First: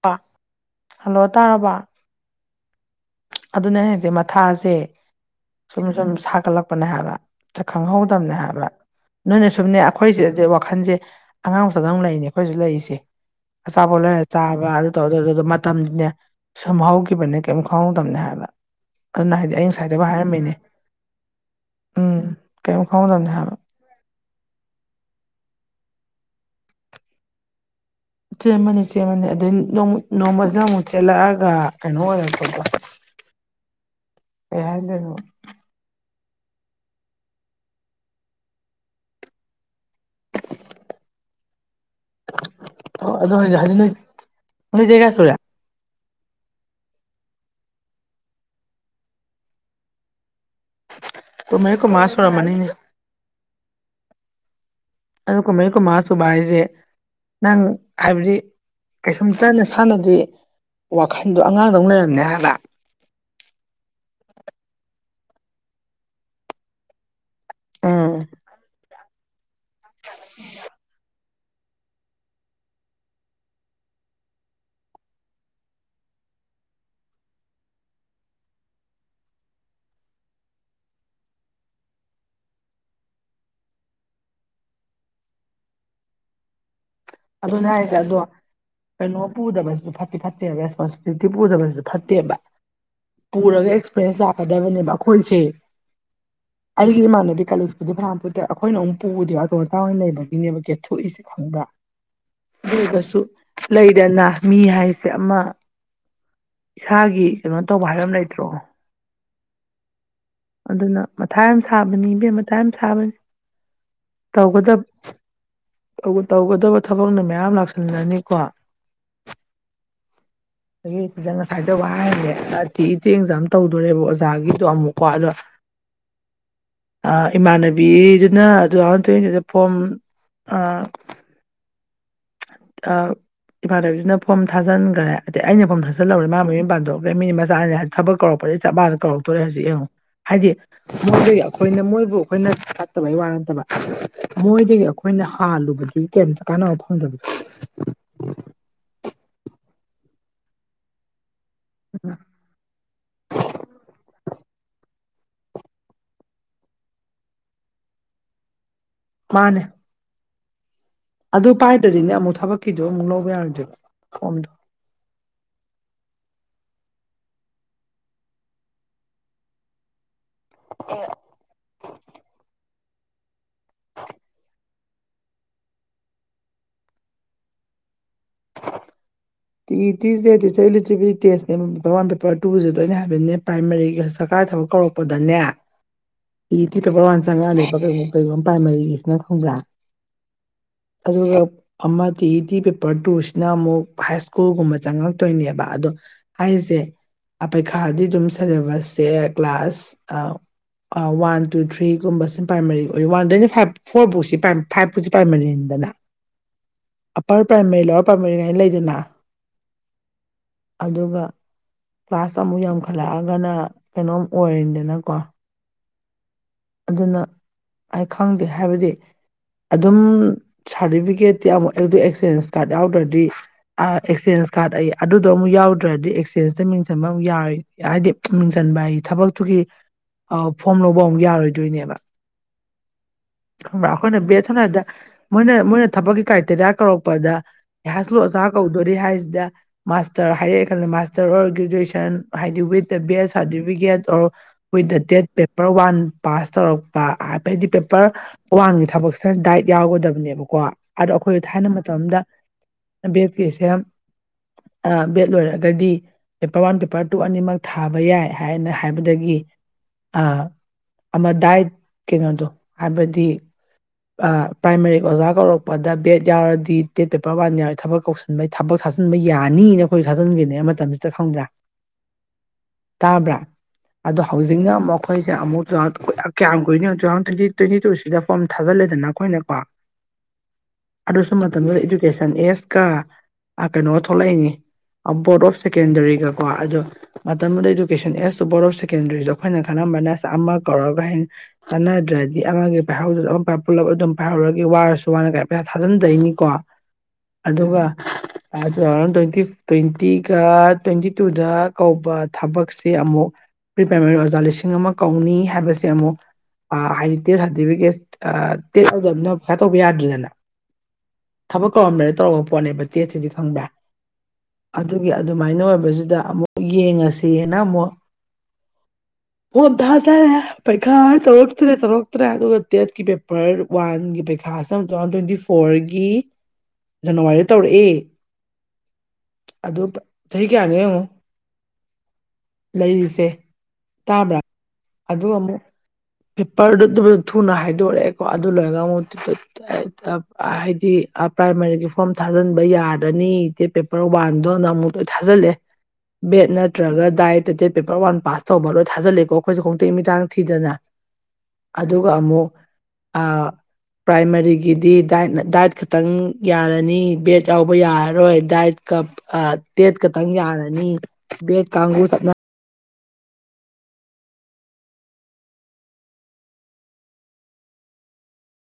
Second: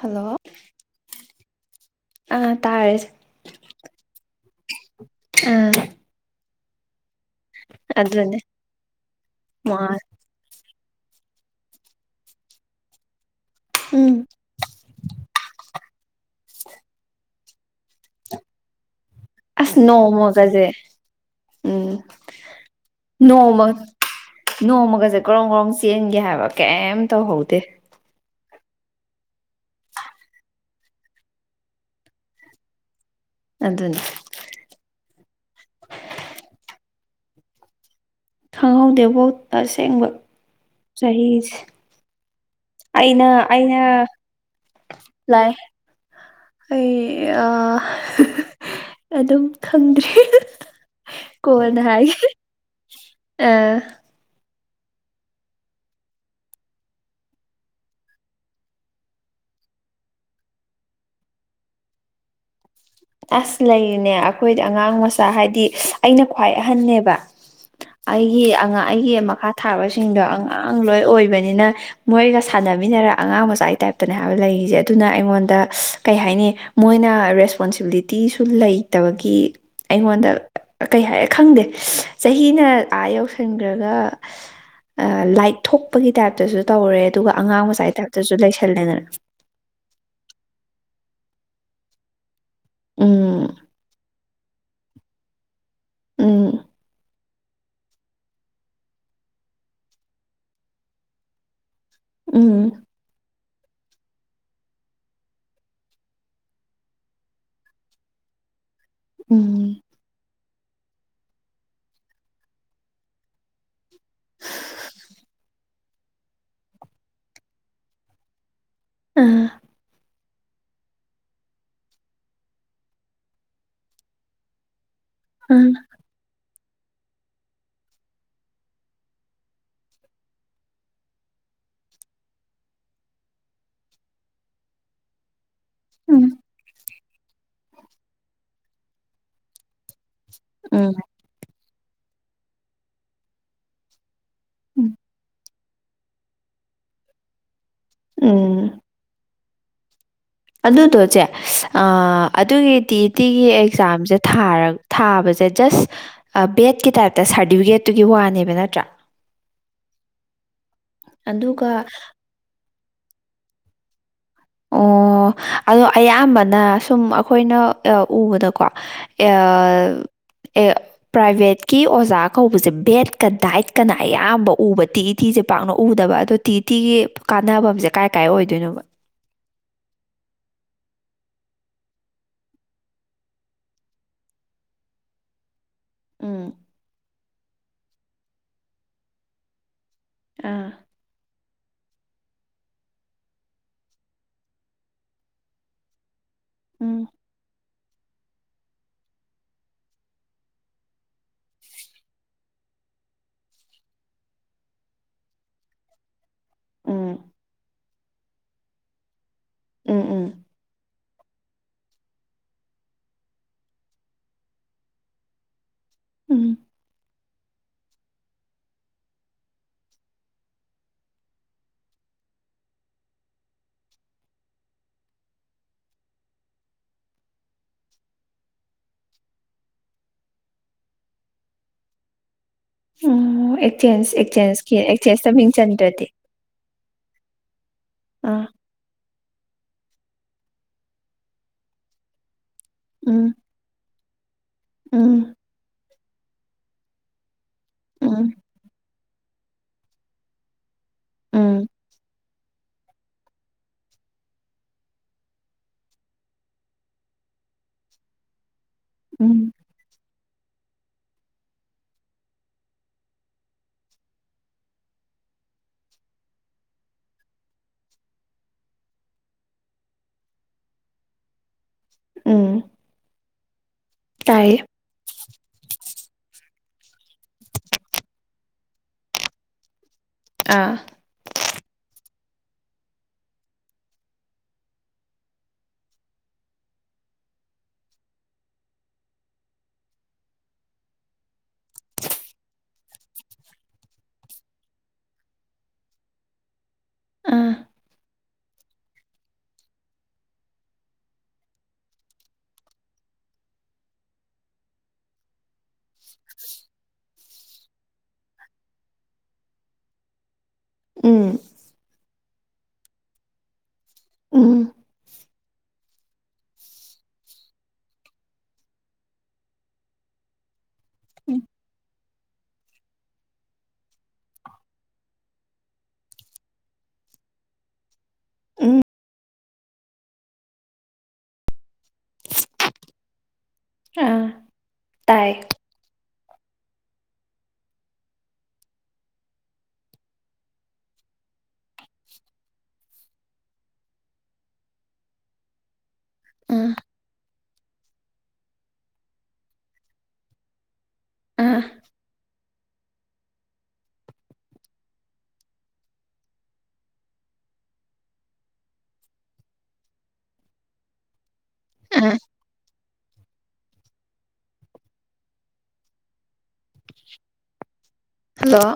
hello hello ꯇꯥꯔꯕꯣ ꯑꯥ ꯇꯥꯔꯦꯁꯦ ꯑꯗꯨꯅꯦ ꯑꯩ ꯍꯥꯏꯗꯤ ꯃꯊꯥꯁꯦ ꯑꯥ ꯁꯨꯝ ꯁꯨꯝ ꯁꯥꯒꯠꯂꯛꯄꯅꯦ ꯍꯥꯏꯕ ꯀ ꯈꯪꯍꯧꯗꯝꯅꯦ ꯑꯗꯨꯅꯦ ꯍꯥꯏꯕ ꯅꯣꯏꯅ ꯁꯨꯝꯅꯦ ꯑꯈꯣꯏ ꯁꯤꯗꯗꯤ ꯋꯥꯈꯟꯁꯦ ꯑꯉꯥꯡꯃꯆꯥꯗꯧ ꯂꯩꯅꯦ ꯑꯈꯣꯏꯖꯤꯛ ꯂꯩꯔꯤꯖꯦ ꯑꯆꯥꯄꯣꯠ ꯂꯩꯔ ꯎꯝ ꯆꯥꯕ ꯑꯗꯨ ꯇꯧꯔ [unintelligible] ꯃꯇꯝ ꯁꯨꯝꯍꯧꯒꯤꯕꯅꯦ ꯀꯦꯝ ꯈꯪꯍꯧꯗꯝꯅꯦ ꯍꯥꯏꯕ ꯑꯗꯨꯅ ꯍꯥꯏꯗꯤ ꯑꯩ ꯑꯁ ꯉꯁꯥꯏꯗꯩꯕꯥꯎ ꯍꯥꯏꯔꯝꯃꯤꯅꯤ ꯅꯣꯡꯃꯒꯁꯦ ꯎꯝ ꯍꯥꯏꯕ ꯅꯣꯡꯃ ꯅꯣꯡꯃꯒꯖꯦ ꯒ꯭ꯔꯣꯡ ꯒ꯭ꯔꯣꯡ ꯆꯦꯟꯒꯤ ꯍꯥꯏꯕ ꯀꯩꯝ ꯇꯧꯍꯧꯗꯦ ꯆꯦꯟꯕꯅꯦ ꯆꯦꯟꯕꯅꯦ ꯑꯗꯩ ꯅꯣꯡꯃ ꯅꯣꯡꯃꯖ꯭ꯅ ꯑꯃꯨꯛ ꯆꯦꯜꯂꯛꯑꯒ ꯀꯅꯣ ꯑꯣꯏꯔꯛꯄꯀꯣ ꯑꯗꯨꯅꯤ ꯈꯪꯍꯧꯗꯦꯕꯣ ꯇꯁꯦꯡꯕ ꯆꯍꯤꯁꯦ ꯑꯩꯅ ꯑꯗꯣ ꯍꯧꯖꯤꯛ ꯍꯧꯖꯤꯛ ꯑꯩꯅ ꯅꯣꯏ ꯅꯣꯏ ꯆꯍꯤ ꯀꯌꯥ ꯁꯨꯔꯦ ꯂꯥꯏ ꯑꯩ ꯑ ꯍ ꯍ ꯑꯗꯨꯝ ꯈꯪꯗ꯭ꯔꯦ ꯍꯤꯍꯤ ꯀꯨꯟꯃꯔꯤ ꯀꯣꯟꯅ ꯀꯨꯟꯃꯉꯥ ꯍꯥꯏꯒꯦ ꯁꯨꯔꯝꯃꯅꯤꯅꯦ ꯑ ꯑꯗꯨ ꯀꯨꯟꯃꯔꯤ ꯀꯨꯟꯃꯉꯥ ꯁꯨꯕ ꯍꯥꯏꯖꯦ ꯅꯪ ꯍꯥꯏꯕꯗꯤ ꯀꯩꯁꯨꯝꯇ ꯅꯁꯥꯥꯅꯗꯤ ꯋꯥꯈꯟꯗꯣ ꯑꯉꯥꯡꯗꯧ ꯂꯩꯔꯝꯅꯦ ꯍꯥꯏꯕ ꯑ꯭ꯁ ꯂꯩꯔꯤꯅꯦ ꯑꯈꯣꯏꯗ ꯑꯉꯥꯡ ꯃꯆꯥ ꯍꯥꯏꯗꯤ ꯑꯩꯅ ꯈ꯭ꯋꯥꯏ ꯑꯍꯟꯅꯦꯕ ꯑꯩꯒꯤ ꯑꯉꯥꯡ ꯑꯩꯒꯤ ꯃꯈꯥ ꯊꯥꯕꯁꯤꯡꯗꯣ ꯑꯉꯥꯡ ꯂꯣꯏ ꯑꯣꯏꯕ ꯅꯤꯅ ꯃꯣꯏꯒ ꯁꯥꯟꯅꯃꯤꯟꯅꯔꯥ ꯑꯉꯥꯡꯃꯆꯥꯏ ꯇꯥ꯭ꯏꯞꯇꯅꯦ ꯍꯥꯏꯕ ꯂꯩꯔꯤꯖꯦ ꯑꯗꯨꯅ ꯑꯩꯉꯣꯟꯗ ꯀꯩ ꯍꯥꯏꯅꯤ ꯃꯣꯏꯅ ꯔꯦꯁꯄꯣꯟꯁꯤꯕꯤꯂꯤꯇꯤꯁꯨ ꯂꯩꯇꯕꯒꯤ ꯑꯩꯉꯣꯟꯗ ꯀꯩ ꯍꯥꯏꯔ ꯈꯪꯗꯦ ꯆꯍꯤꯅ ꯑꯥ ꯌꯧꯁꯟꯒ꯭ꯔꯒ ꯑ ꯂꯥꯏꯠ ꯊꯣꯛꯄꯒꯤ ꯇꯥꯏꯞꯇꯖꯨ ꯇꯧꯔꯦ ꯑꯗꯨꯒ ꯑꯉꯥꯡ ꯑꯗꯨꯅꯦ ꯃꯆꯥꯒꯤ ꯍꯥꯏꯖꯦ ꯑꯗꯣ ꯇꯥꯏꯞꯇꯁꯨ ꯂꯩꯁꯜꯂꯦꯗꯅ ꯀꯩꯅꯣ ꯄꯨꯗꯕꯖꯤꯖꯨ ꯐꯠꯇꯤ ꯐꯠꯇꯦꯕ ꯔꯦꯁꯄꯣꯟꯁꯤꯕꯤꯂꯤꯇꯤ ꯄꯨꯗꯕꯖꯤꯖꯨ ꯐꯠꯇꯦꯕ ꯎꯝ ꯄꯨꯔꯒ ꯑꯦꯛꯁꯄ꯭ꯔꯦꯟꯁ ꯂꯥꯛꯀꯗꯕꯅꯦꯕ ꯑꯈꯣꯏꯖꯦ ꯎꯝ ꯑꯩꯒꯤ ꯏꯃꯥꯟꯅꯕꯤ [unintelligible] ꯑꯈꯣꯏꯅ ꯃꯨꯛ ꯄꯨꯗꯦ ꯑꯇꯣ ꯑꯇꯥꯡ ꯑꯣꯏꯅ ꯂꯩꯕꯒꯤꯅꯦꯕ ꯀꯦꯊꯣꯛꯢꯁꯦ ꯈꯪꯕ꯭ꯔꯥ ꯎꯝ [unintelligible] ꯂꯩꯗꯅ ꯃꯤ ꯍꯥꯏꯁꯦ ꯑꯃ ꯏꯁꯥꯒꯤ ꯀꯅꯣ ꯇꯧꯕ ꯍꯥꯏꯕ ꯑꯝ ꯂꯩꯇ꯭ꯔꯣ ꯎꯝ ꯑꯗꯨꯅ ꯃꯊꯥ ꯌꯥꯝ ꯁꯥꯕꯅꯤ ꯏꯕꯦꯝꯃ ꯃꯊꯥ ꯌꯥꯝ ꯁꯥꯕꯅꯤ ꯇꯧꯒꯗ꯭ꯕ ꯇꯧꯕꯨ ꯇꯧꯒꯗꯕ ꯊꯕꯛꯅ ꯃꯌꯥꯝ ꯂꯥꯛꯁꯜꯂꯅꯤꯀꯣ ꯑꯥ ꯑꯗꯒꯤ ꯁꯤꯗ ꯉꯁꯥꯏ ꯇꯧꯕ ꯍꯥꯏꯁꯦ ꯑ [unintelligible] ꯑꯦꯛꯖꯥꯝ ꯇꯧꯗꯣꯔꯦꯕ ꯑꯣꯖꯥꯒꯤꯗꯣ ꯑꯃꯨꯛ ꯄ꯭ꯋꯥꯗꯣ ꯑ ꯑ ꯏꯃꯥꯟꯅꯕꯤꯗꯨꯅ ꯗꯨꯅ ꯇꯨꯊꯥꯎꯖꯟ ꯇ꯭ꯨꯋꯦꯟꯇꯤꯇꯨꯗ ꯐꯣꯝ ꯑꯥ ꯏꯃꯥꯟꯅꯕꯤꯗꯨꯅ ꯐꯣꯝ ꯊꯥꯖꯤꯟꯒ꯭ꯔꯦ ꯑꯗꯩ ꯑꯩꯅ ꯐꯣꯝ ꯊꯥꯖꯜꯍꯧꯔꯦ ꯎꯝ ꯃꯥꯥꯅ ꯃꯌꯨꯝ ꯄꯥꯟꯊꯣꯛ ꯗꯩ ꯃꯤ ꯃꯆꯥꯅꯤ ꯍꯥꯏ ꯊꯕꯛ ꯀꯧꯔꯛꯄ ꯆꯞ ꯃꯥꯟꯅ ꯀꯧꯔꯛꯇꯣꯔꯦ ꯍꯧꯖꯤꯛ ꯌꯦꯡꯉꯨ ꯍꯥꯏꯗꯤ ꯎꯝ ꯃꯣꯏꯗꯒꯤ ꯑꯈꯣꯏ ꯑꯩꯈꯣꯏꯅ ꯃꯣꯏꯕꯨ ꯑꯩꯈꯣꯏꯅ ꯐꯠꯇꯕꯩ ꯋꯥ ꯅꯠꯇꯕ ꯃꯣꯏꯗꯒꯤ ꯑꯩꯈꯣꯏꯅ ꯍꯥꯥꯜꯂꯨꯕꯒꯤ ꯀꯦꯝꯇ ꯀꯥꯟꯅꯕ ꯐꯪꯗꯕꯗꯣ ꯑꯗꯨꯗꯣꯆꯦ ꯑꯗꯨꯒꯤ ꯇꯤ ꯏꯇꯤꯒꯤ ꯑꯦꯛꯖꯥꯝꯁꯦ ꯊꯥꯔ ꯊꯥꯕꯁꯦ ꯖꯁ ꯕꯦꯠꯀꯤ ꯇꯥꯏꯞꯇ ꯁꯥꯔꯇꯤꯐꯤꯀꯦꯠꯇꯨꯒꯤ ꯋꯥꯅꯦꯕ ꯅꯠꯇ꯭ꯔꯥ ꯃꯥꯅꯦ ꯑꯗꯨ ꯑꯗꯨꯒ ꯄꯥꯏꯗ꯭ꯔꯗꯤꯅꯦ ꯑꯃꯨꯛ ꯊꯕꯛꯀꯤꯗꯣ ꯑꯃꯨꯛ ꯂꯧꯕ ꯌꯥꯔꯣꯏꯗꯣꯏꯕ ꯐꯣꯝ ꯑꯣ ꯑꯣ ꯑꯗꯣ ꯑꯌꯥꯝꯕꯅ ꯁꯨꯝ ꯑꯩꯈꯣꯏꯅ ꯑ ꯎꯕꯗꯀꯣ ꯑꯦ ꯑꯦ ꯄ꯭ꯔꯥꯏꯚꯦꯠꯀꯤ ꯑꯣꯖꯥ ꯀꯧꯕꯁꯦ ꯕꯦꯠꯀ ꯗꯥꯏꯠꯀꯅ ꯑꯌꯥꯝꯕ ꯎꯕ ꯇꯤ ꯏꯇꯤꯁꯦ ꯄꯥꯛꯅ ꯎꯗꯕ ꯑꯗꯣ ꯇꯤ ꯏ ꯇꯤꯒꯤ ꯀꯥꯟꯅꯐꯝꯁꯦ ꯀꯥꯏ ꯀꯥꯏ ꯑꯣꯏꯗꯣꯏꯅꯣꯕ [unintelligible] ꯇꯦꯁꯅꯦ ꯃꯃꯥꯡꯗ ꯄꯥꯔꯠ ꯇꯨꯁꯦ ꯗꯣꯏꯅꯦ ꯍꯥꯏꯕꯗꯤꯅꯦ ꯄ꯭ꯔꯥꯝꯃꯔꯤꯒꯤ ꯁꯔꯀꯥꯔ ꯀꯥꯏ ꯊꯕꯛ ꯀꯧꯔꯛꯄꯗꯅꯦ ꯎꯝ ꯇꯤ ꯏꯇꯤ ꯇꯣꯄꯔ ꯋꯥꯟ ꯆꯪꯉꯛꯅꯦꯕ ꯀꯩꯒꯨꯝ [unintelligible] ꯄ꯭ꯔꯥꯏꯃꯔꯤꯁꯤꯅ ꯈꯪꯕ꯭ꯔꯥ ꯑꯥ ꯑꯗꯨꯒ ꯑꯃ ꯇꯤ ꯏꯇꯤ ꯄꯦꯄꯔ ꯇꯨꯁꯤꯅ ꯑꯃꯨꯛ ꯍꯥꯏꯁ ꯀꯨꯜꯒꯨꯝꯕ ꯆꯪꯉꯛꯇꯣꯏꯅꯦꯕ ꯑꯗꯣ ꯍꯥꯏꯁꯦ ꯎꯝ [unintelligible] ꯈꯥꯗꯤ ꯑꯗꯨꯝ ꯁꯦꯂꯦꯕꯁꯁꯦ ꯀ꯭ꯂꯥꯁ ꯑꯥ ꯋꯥꯟ ꯇꯨ ꯊ꯭ꯔꯤꯒꯨꯝꯕꯁꯤꯅ ꯄ꯭ꯔꯥꯏꯃꯥꯔꯤ ꯑꯣꯏ ꯋꯥꯟ ꯗꯩꯅ ꯐꯥꯏꯚ ꯐꯣꯔ ꯕꯨꯁꯤ ꯄ꯭ꯔꯥꯏꯝ ꯐꯥꯏꯚꯨꯁꯤ ꯄ꯭ꯔꯥꯏꯝꯃꯔꯤ ꯗꯅ ꯎꯝ ꯑꯞꯄꯔ ꯄ꯭ꯔꯥꯏꯃꯔꯤ ꯂꯋꯥꯔ ꯄ꯭ꯔꯥꯝꯃꯔꯤ ꯍꯥꯏꯅ ꯂꯩꯗꯅ ꯎꯝ ꯎꯝ ꯑꯗꯨꯒ ꯀ꯭ꯂꯥꯁ ꯑꯃꯨꯛ ꯌꯥꯝꯈꯠꯂꯛꯑꯒꯅ ꯀꯩꯅꯣꯝ ꯑꯣꯏꯔꯤꯗꯅꯀꯣ ꯎꯝ ꯑꯗꯨꯅ ꯑꯩ ꯈꯪꯗꯦ ꯍꯥꯏꯕꯗꯤ ꯑꯗꯨꯝ ꯁꯥꯔꯇꯤꯐꯤꯀꯦꯠꯇꯤ ꯑꯃꯨꯛ ꯑꯩꯗ ꯑꯦꯛꯆꯦꯟꯖ ꯀꯥꯔꯗ ꯌꯥꯎꯗ꯭ꯔꯗꯤ ꯑꯥ ꯑꯦꯛꯆꯦꯟꯖ ꯍꯦꯟꯁꯀꯥꯔꯗ ꯑꯩ ꯑꯗꯨꯗꯣ ꯑꯃꯨꯛ ꯌꯥꯎꯗ꯭ꯔꯗꯤ ꯑꯦꯛꯁꯆꯦꯟꯖꯇ ꯃꯤꯡꯆꯟꯕ ꯑꯃꯨꯛ ꯌꯥꯏ ꯍꯥꯏꯗꯤ ꯃꯤꯡꯆꯟꯕ ꯍꯥꯏ ꯊꯕꯛꯇꯨ ꯒꯤ ꯐꯣꯝ ꯂꯧꯕ ꯑꯃꯨꯛ ꯌꯥꯔꯣꯏꯗꯣꯏꯅꯦꯕ ꯎꯝ ꯈꯪꯕ꯭ꯔꯥ ꯑꯩꯈꯣꯏꯅ ꯕꯦꯠ ꯁꯝꯅ ꯍꯥꯏꯕꯗ ꯃꯤꯡ ꯃꯣꯏꯅ ꯃꯣꯏꯅ ꯆꯟꯗ꯭ꯔꯗꯤ ꯊꯕꯛꯀꯤ ꯀ꯭ꯔꯥꯏꯇꯦꯔꯤꯌꯥ ꯀꯧꯔꯛꯄꯗ ꯍꯥꯏꯁꯀꯨ꯭ꯜ ꯑꯣꯖꯥ ꯑꯥ ꯀꯧꯗꯣꯔꯤ ꯍꯥꯏꯁꯤꯗ ꯃꯥꯁꯇꯔ ꯍꯥꯏꯔꯛꯑꯦ ꯈꯜꯂ ꯃꯥꯁꯇꯔ ꯑꯣꯔ ꯒ꯭ꯔꯦꯖꯨꯑꯦꯁꯟ ꯍꯥꯏꯗꯤ with the bed um certificate or with the date um paper one pass ꯇꯧꯔꯛꯄ ꯍꯥꯏ ꯍꯥꯏꯗꯤ ꯄꯦꯄꯔ ꯎꯝ ꯋꯥꯟꯒꯤ ꯊꯕꯛꯁꯤꯅ ꯗꯥꯏꯠ ꯌꯥꯎꯒꯗꯕꯅꯦꯕꯀꯣ ꯑꯗꯣ ꯑꯩꯈꯣꯏ ꯎꯝ ꯊꯥꯏꯅ ꯃꯇꯝ ꯑꯝꯗ ꯕꯦꯠꯀꯤꯁꯦ ꯕꯦꯠ ꯂꯣꯏꯔꯒꯗꯤ ꯄꯦꯄꯔ ꯋꯥꯟ ꯄꯦꯄꯔ ꯇꯨ ꯑꯅꯤꯃꯛ ꯊꯥꯕ ꯌꯥꯏ ꯍꯥꯏꯅ ꯍꯥꯏꯕꯗꯒꯤ ꯎꯝ ꯑꯥ ꯑꯃ ꯗꯥꯏꯠ ꯀꯩꯅꯣꯗꯣ ꯍꯥꯏꯕꯗꯤ ꯄ꯭ꯔꯥꯝꯃꯥꯔꯤ ꯑꯣꯖꯥ ꯀꯧꯔꯛꯄꯗ ꯕꯦꯠ ꯌꯥꯎꯔꯗꯤ ꯗꯦꯠ ꯄꯦꯄꯔ ꯋꯥꯟ ꯌꯥꯎꯔꯦ ꯊꯕꯛ ꯀꯧꯁꯤꯟꯕꯒꯤ ꯊꯕꯛ ꯊꯥ ꯊꯥꯖꯟꯕ ꯌꯥꯅꯤꯅ ꯑꯩꯈꯣꯏ ꯊꯥꯖꯟꯒ꯭ꯔꯤꯅꯦ ꯃꯇꯝꯁꯤꯗ ꯈꯪꯕ꯭ꯔꯥ ꯎꯝ ꯇꯥꯕ꯭ꯔꯥ ꯑꯗꯣ ꯇꯥꯏꯌꯦ ꯍꯧꯖꯤꯛꯅ ꯃꯈꯣꯏꯁꯦ ꯑꯃꯨꯛ ꯇꯨ [unintelligible] ꯀ꯭ꯌꯥꯝ ꯀꯨꯏꯅꯣꯌꯣ ꯇꯨ ꯊꯥꯎꯖꯟ ꯇ꯭ꯋꯦꯟꯇꯤ ꯇ꯭ꯋꯦꯟꯇꯤ ꯇꯨꯁꯤꯗ ꯐꯣꯔꯝ ꯊꯥꯖꯤꯜꯂꯦꯗꯅ ꯑꯈꯣꯏꯅꯀꯣ ꯑꯥ ꯑꯗꯨꯁꯨ ꯃꯇꯝꯗꯨꯗ ꯏꯗꯨꯀꯦꯁꯟ ꯑꯦꯖꯀ ꯑ ꯀꯩꯅꯣꯒ ꯊꯣꯛꯂꯛꯏꯅꯤ ꯑ ꯕꯣꯔꯗ ꯑꯣꯐ ꯁꯦꯀꯦꯟꯗꯔꯤꯒꯀꯣ ꯑꯗꯨ ꯃꯇꯝꯗꯨꯗ education as to board of ꯁꯦꯀꯦꯟꯗꯔꯤꯗ ꯑꯈꯣꯏꯅ ꯈꯟꯅ ꯃꯅꯁ ꯑꯃ ꯀꯧꯔꯒ ꯍꯌꯦꯡ ꯀꯥꯟꯅꯗ꯭ꯔꯗꯤ ꯑꯃꯒꯤ ꯄꯥꯢꯍꯧꯗ꯭ꯔꯖꯨ ꯑꯝ ꯄꯨꯔꯥꯛ ꯄꯨꯜꯂꯞ ꯑꯗꯨꯝ ꯄꯥꯏꯍꯧꯔꯒꯦ ꯋꯥꯔꯁꯨ ꯋꯥꯅ ꯒꯥꯢ ꯄꯩꯁꯥ ꯊꯥꯖꯤꯟꯗꯩꯅꯤꯀꯣ ꯑꯥ ꯑꯗꯨꯒ ꯑꯗꯨ ꯑ ꯇꯨ ꯊꯥꯎꯖꯟ ꯇ꯭ꯋꯦꯟꯇꯤ ꯇ꯭ꯋꯦꯟꯇꯤꯒ ꯇ꯭ꯋꯦꯟꯇꯤ ꯇꯨꯗ ꯀꯧꯕ ꯊꯕꯛꯁꯦ ꯑꯃꯨꯛ ꯄ꯭ꯔꯤ ꯄ꯭ꯔꯥꯏꯃꯔꯤ ꯑꯣꯖꯥ ꯂꯤꯁꯤꯡ ꯑꯃ ꯀꯧꯅꯤ ꯍꯥꯏꯕꯁ ꯁꯦ ꯑꯃꯨꯛ ꯑ ꯍꯥꯏꯗꯤ ꯇꯦꯠ ꯁꯥꯔꯇꯤꯐꯤꯀꯦꯠ ꯑ ꯇꯦꯠ ꯌꯥꯎꯗꯝꯅꯤꯅ ꯄꯩꯈꯥ ꯇꯧꯕ ꯌꯥꯗ꯭ꯔꯤꯗꯅꯥ ꯎꯝ ꯊꯕꯛ ꯀꯧꯔꯝꯗꯥꯢꯗ ꯇꯧꯔꯕ ꯄꯣꯠꯅꯦꯕ ꯇꯦꯠꯁꯤꯗꯤ ꯈꯪꯕ꯭ꯔꯥ ꯎꯝ ꯑꯗꯨꯒꯤ ꯑꯗꯨꯃꯥꯏꯅ ꯑꯣꯏꯕꯖꯤꯗ ꯑꯃꯨꯛ ꯌꯦꯡꯉꯁꯦꯅ ꯑꯃꯨꯛ ꯐꯣꯝ ꯊꯥꯖꯜꯂꯦ ꯄꯩꯈꯥ ꯇꯧꯔꯛꯇ꯭ꯔꯦ ꯇꯧꯔꯛꯇ꯭ꯔꯦ ꯑꯗꯨꯒ ꯇꯦꯠꯀꯤ ꯄꯦꯄꯔ ꯋꯥꯟꯒꯤ ꯄꯩꯈꯥ ꯁꯝ ꯇꯨꯊꯥꯎꯖꯟ ꯇ꯭ꯋꯦꯟꯇꯤꯐꯣꯔꯒꯤ ꯖꯅꯋꯥꯔꯤꯗ ꯇꯧꯔꯛꯑꯦ ꯎꯝ ꯑꯗꯨ ꯄ ꯆꯍꯤ ꯀꯌꯥꯅꯣ ꯌꯦꯡꯉꯨ [inaudible] ꯑꯩꯖꯦ ꯑꯥ ꯇꯥꯕ꯭ꯔꯥ ꯑꯗꯨ ꯇꯥꯏ ꯑꯃꯨꯛ ꯄꯦꯄꯔꯗ ꯑꯗꯨ ꯊꯨꯅ ꯍꯥꯏꯗꯣꯔꯛꯑꯦꯀꯣ ꯑꯗꯨ ꯂꯣꯏꯔꯒ ꯑꯃꯨꯛ ꯇꯨ ꯇꯨꯠ ꯇ ꯑ ꯍꯥꯏꯗꯤ ꯑ ꯄ꯭ꯔꯥꯏꯃꯔꯤꯒꯤ ꯐꯣꯔꯝ ꯊꯥꯖꯟꯕ ꯌꯥꯔꯅꯤ ꯗꯦ ꯄꯦꯄꯔ ꯋꯥꯟꯗꯣꯅ ꯑꯃꯨꯛ ꯂꯣꯏ ꯊꯥꯖꯜꯂꯦ ꯕꯦꯠ ꯑꯥ ꯅꯠꯇ꯭ꯔꯒ ꯗꯥꯏꯠ ꯇ ꯗꯦꯠ ꯄꯦꯄꯔ ꯋꯥꯟ ꯄꯥꯁ ꯇꯧꯕ ꯂꯣꯏ ꯊꯥꯖꯤꯜꯂꯦꯀꯣ ꯑꯈꯣꯏꯖꯦ ꯈꯣꯡꯇꯦꯛ ꯃꯤꯠꯇꯥꯡ ꯊꯤꯗꯅ ꯑꯥ ꯑꯗꯨꯒ ꯑꯃꯨꯛ ꯑ ꯄ꯭ꯔꯥꯏꯃꯔꯤꯒꯤꯗꯤ ꯗꯥꯏꯠ ꯅ ꯗꯥꯏꯠ ꯈꯇꯪ ꯌꯥꯔꯅꯤ ꯕꯦꯠ ꯌꯥꯎꯕ ꯌꯥꯔꯔꯣꯏ ꯗꯥꯏꯠ ꯀꯞ ꯑ ꯇꯦꯠ ꯀꯇꯪ ꯌꯥꯔꯅꯤ ꯕꯦꯠ ꯀꯥꯡꯒꯨ ꯑꯥ ꯆꯞꯅ ꯍꯜꯂꯣ